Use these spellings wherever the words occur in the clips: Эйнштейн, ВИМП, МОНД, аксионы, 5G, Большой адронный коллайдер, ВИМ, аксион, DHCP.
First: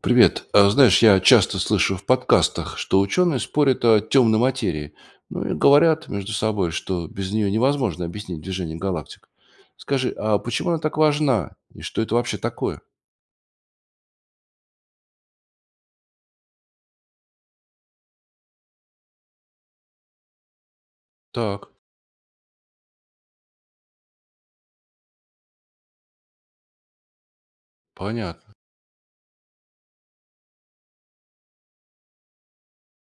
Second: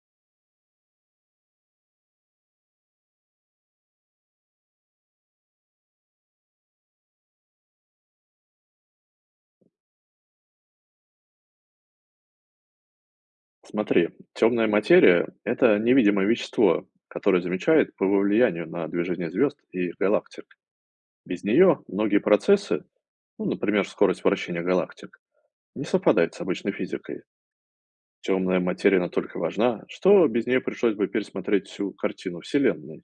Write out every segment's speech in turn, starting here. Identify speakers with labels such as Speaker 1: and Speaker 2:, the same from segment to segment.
Speaker 1: Привет. Знаешь, я часто слышу в подкастах, что ученые спорят о темной материи, ну и говорят между собой, что без нее невозможно объяснить движение галактик. Скажи, а почему она так важна и что это вообще такое?
Speaker 2: Смотри, темная материя – это невидимое вещество, которое замечает по его влиянию на движение звезд и галактик. Без
Speaker 1: Так,
Speaker 2: нее многие процессы, ну, например, скорость вращения галактик, не совпадает с обычной физикой.
Speaker 1: понятно.
Speaker 2: Темная материя настолько важна, что без нее пришлось бы пересмотреть всю картину Вселенной.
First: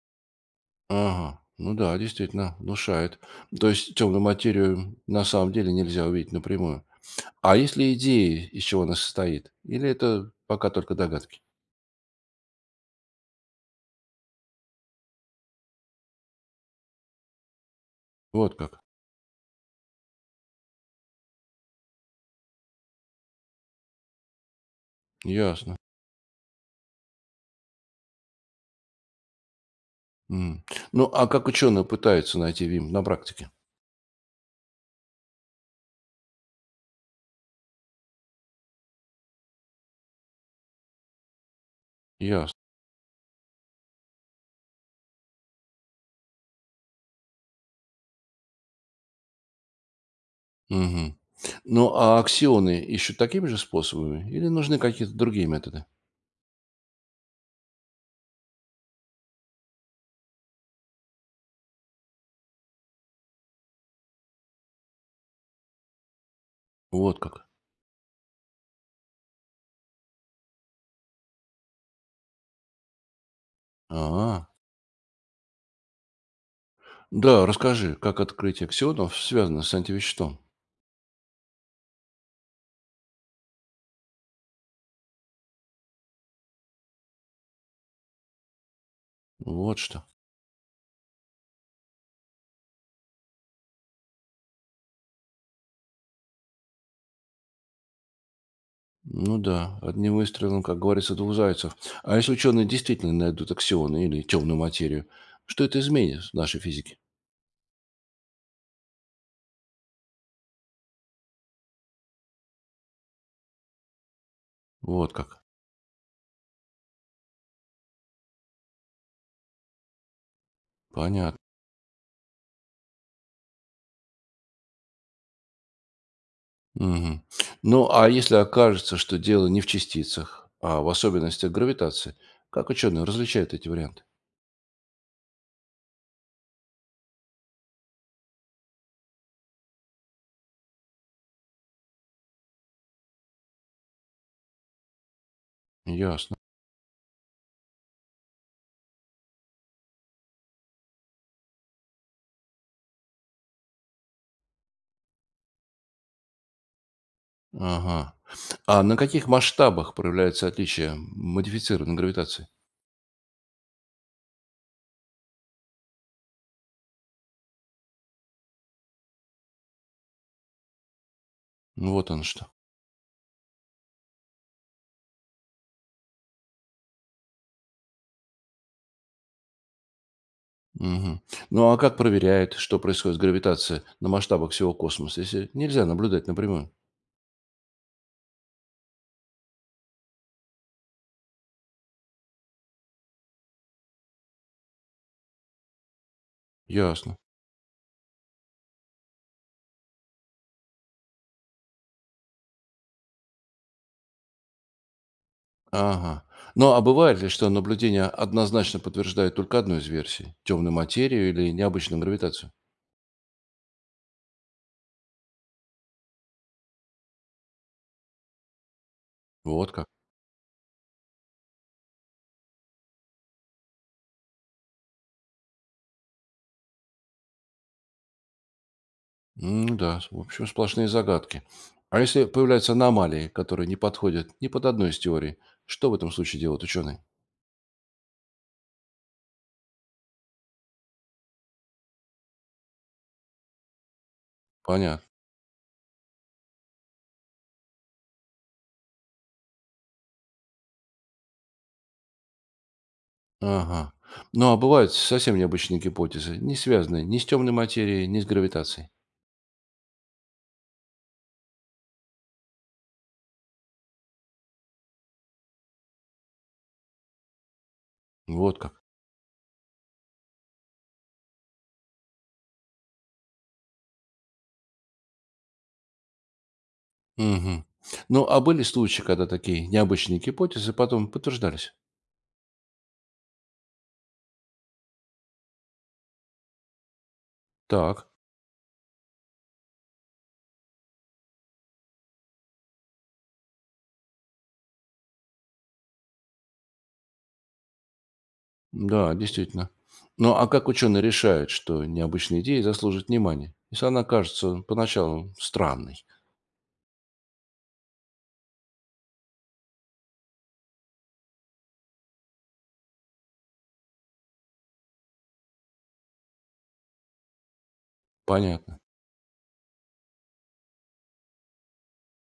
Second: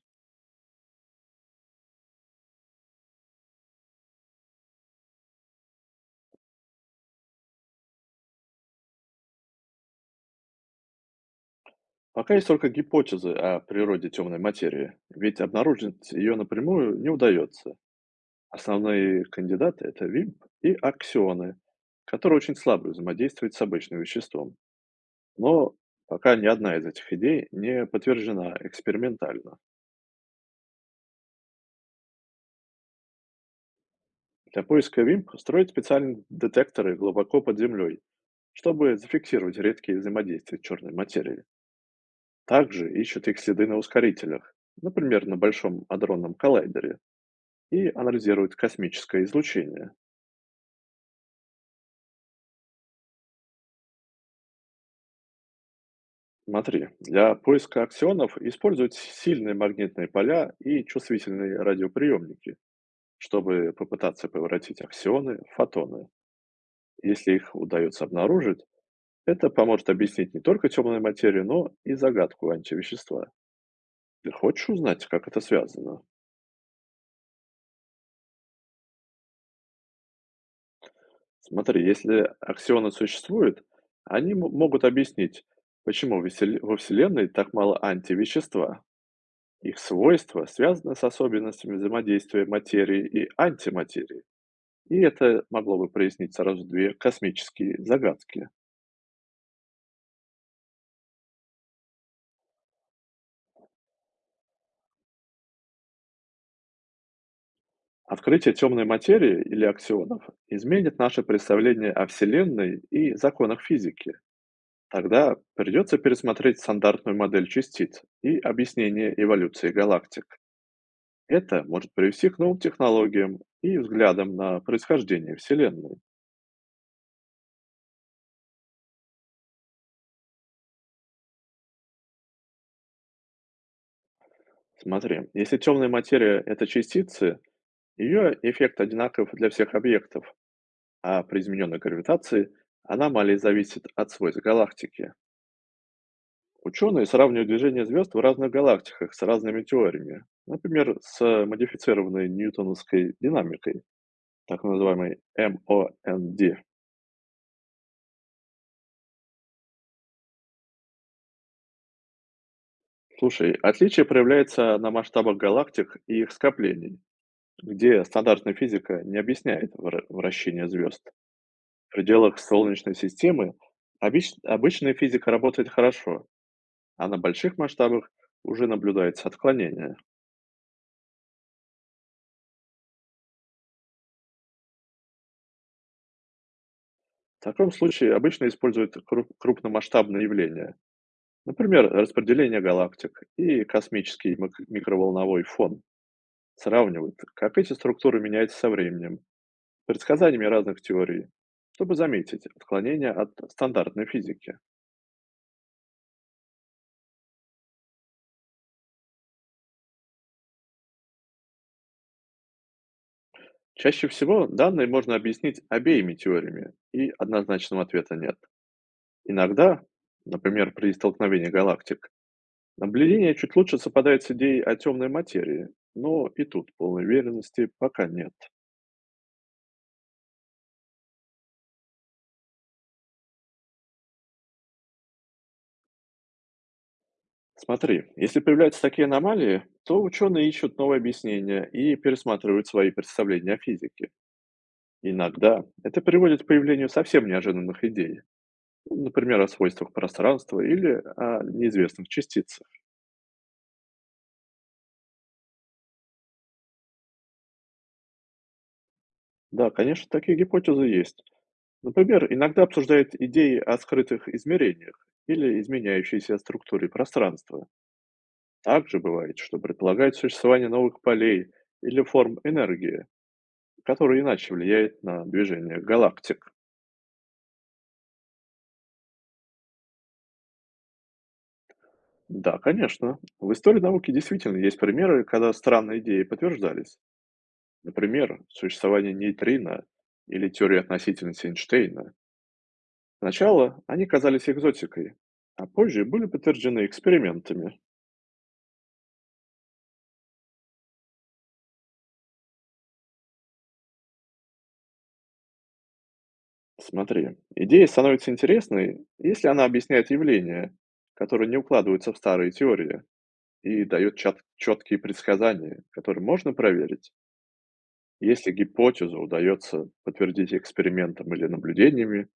Speaker 1: Ага, ну да, действительно, внушает. То есть темную материю на самом деле нельзя увидеть напрямую. А есть ли идеи, из чего она состоит? Или это пока только догадки?
Speaker 2: Пока есть только гипотезы о природе темной материи, ведь обнаружить ее напрямую не удается.
Speaker 1: Вот как.
Speaker 2: Основные кандидаты – это ВИМП и аксионы, которые очень слабо взаимодействуют с обычным веществом. Но
Speaker 1: Ясно.
Speaker 2: пока ни одна из этих идей не подтверждена экспериментально.
Speaker 1: М. Ну, а как ученые пытаются найти ВИМ на практике?
Speaker 2: Для поиска ВИМП строят специальные детекторы глубоко под землей, чтобы зафиксировать редкие взаимодействия черной материи.
Speaker 1: Ясно.
Speaker 2: Также ищут их следы на ускорителях, например, на Большом адронном коллайдере, и анализируют космическое излучение.
Speaker 1: Мгм. Ну, а аксионы ищут такими же способами или нужны какие-то другие методы?
Speaker 2: Смотри, для поиска аксионов используют сильные магнитные поля и чувствительные радиоприемники, чтобы попытаться превратить аксионы в фотоны.
Speaker 1: Вот
Speaker 2: Если
Speaker 1: как.
Speaker 2: их удается обнаружить, это поможет объяснить не только темную материю, но и загадку антивещества. Ты
Speaker 1: А,
Speaker 2: хочешь узнать, как это связано?
Speaker 1: да, расскажи, как открытие аксионов связано с антивеществом.
Speaker 2: Смотри, если аксионы существуют, могут объяснить, почему во Вселенной так мало антивещества.
Speaker 1: Вот
Speaker 2: Их
Speaker 1: что.
Speaker 2: свойство связано с особенностями взаимодействия материи и антиматерии, и это могло бы прояснить сразу две космические загадки.
Speaker 1: Ну да, одним выстрелом, как говорится, двух зайцев. А если ученые действительно найдут аксионы или темную материю, что это изменит в нашей физике?
Speaker 2: Открытие темной материи или аксионов изменит наше представление о Вселенной и законах физики.
Speaker 1: Вот
Speaker 2: Тогда
Speaker 1: как.
Speaker 2: придется пересмотреть стандартную модель частиц и объяснение эволюции галактик.
Speaker 1: Понятно.
Speaker 2: Это может привести к новым технологиям и взглядам на происхождение Вселенной.
Speaker 1: Мгм. Ну, а если окажется, что дело не в частицах, а в особенностях гравитации, как ученые различают эти варианты?
Speaker 2: Смотри, если темная материя – это частицы, ее эффект одинаков для всех объектов, а при измененной гравитации аномалия зависит от свойств галактики.
Speaker 1: Ясно.
Speaker 2: Ученые сравнивают движение звезд в разных галактиках с разными теориями. Например, с модифицированной ньютоновской динамикой, так называемой МОНД.
Speaker 1: Ага. А на каких масштабах проявляется отличие модифицированной гравитации?
Speaker 2: Слушай, отличие проявляется на масштабах галактик и их скоплений, где стандартная физика не объясняет вращение звезд.
Speaker 1: Ну,
Speaker 2: В
Speaker 1: вот оно
Speaker 2: пределах
Speaker 1: что.
Speaker 2: Солнечной системы обычная физика работает хорошо, а на больших масштабах уже наблюдается отклонение.
Speaker 1: Мгм. Ну, а как проверяют, что происходит с гравитацией на масштабах всего космоса, если нельзя наблюдать напрямую?
Speaker 2: В таком случае обычно используют крупномасштабные явления, например, распределение галактик и космический микроволновой фон.
Speaker 1: Ясно.
Speaker 2: Сравнивают, как эти структуры меняются со временем, предсказаниями разных теорий, чтобы заметить отклонение от стандартной физики.
Speaker 1: Ага. Ну, а бывает ли, что наблюдение однозначно подтверждает только одну из версий? Темную материю или необычную гравитацию?
Speaker 2: Чаще всего данные можно объяснить обеими теориями, и однозначного ответа нет.
Speaker 1: Вот
Speaker 2: Иногда,
Speaker 1: как.
Speaker 2: например, при столкновении галактик, наблюдения чуть лучше совпадают с идеей о темной материи, но и тут полной уверенности пока нет.
Speaker 1: Ну да, в общем, сплошные загадки. А если появляются аномалии, которые не подходят ни под одну из теорий, что в этом случае делают ученые?
Speaker 2: Смотри, если появляются такие аномалии, то ученые ищут новые объяснения и пересматривают свои представления о физике.
Speaker 1: Понятно.
Speaker 2: Иногда это приводит к появлению совсем неожиданных идей, ну, например, о свойствах пространства или о неизвестных частицах.
Speaker 1: Ага. Ну, а бывают совсем необычные гипотезы, не связанные ни с темной материей, ни с гравитацией.
Speaker 2: Да, конечно, такие гипотезы есть. Например, иногда обсуждают идеи о скрытых измерениях или изменяющейся структуре пространства.
Speaker 1: Вот как.
Speaker 2: Также бывает, что предполагают существование новых полей или форм энергии, которые иначе влияют на движение галактик.
Speaker 1: Мгм. Ну, а были случаи, когда такие необычные гипотезы потом подтверждались?
Speaker 2: Да, конечно. В истории науки действительно есть примеры, когда странные идеи подтверждались.
Speaker 1: Так.
Speaker 2: Например, существование нейтрино или теории относительности Эйнштейна. Сначала они казались экзотикой, а позже были подтверждены экспериментами.
Speaker 1: Да, действительно. Ну, а как ученые решают, что необычная идея заслужит внимания, если она кажется поначалу странной?
Speaker 2: Смотри, идея становится интересной, если она объясняет явления, которые не укладываются в старые теории, и дает чат четкие предсказания, которые можно проверить. Если
Speaker 1: Понятно.
Speaker 2: гипотезу удается подтвердить экспериментом или наблюдениями,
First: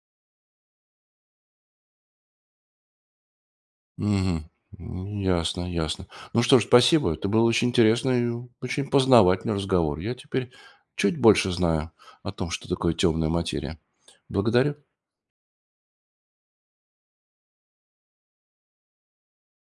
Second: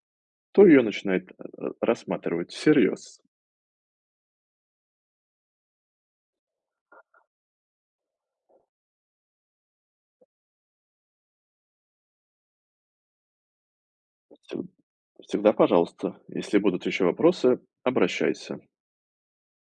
Speaker 2: то ее начинает рассматривать всерьез.
Speaker 1: Мгм. М, ясно, ясно. Ну что ж, спасибо. Это был очень интересный и очень познавательный разговор. Я теперь чуть больше знаю о том, что такое темная материя. Благодарю.
Speaker 2: Всегда пожалуйста. Если будут еще вопросы, обращайся.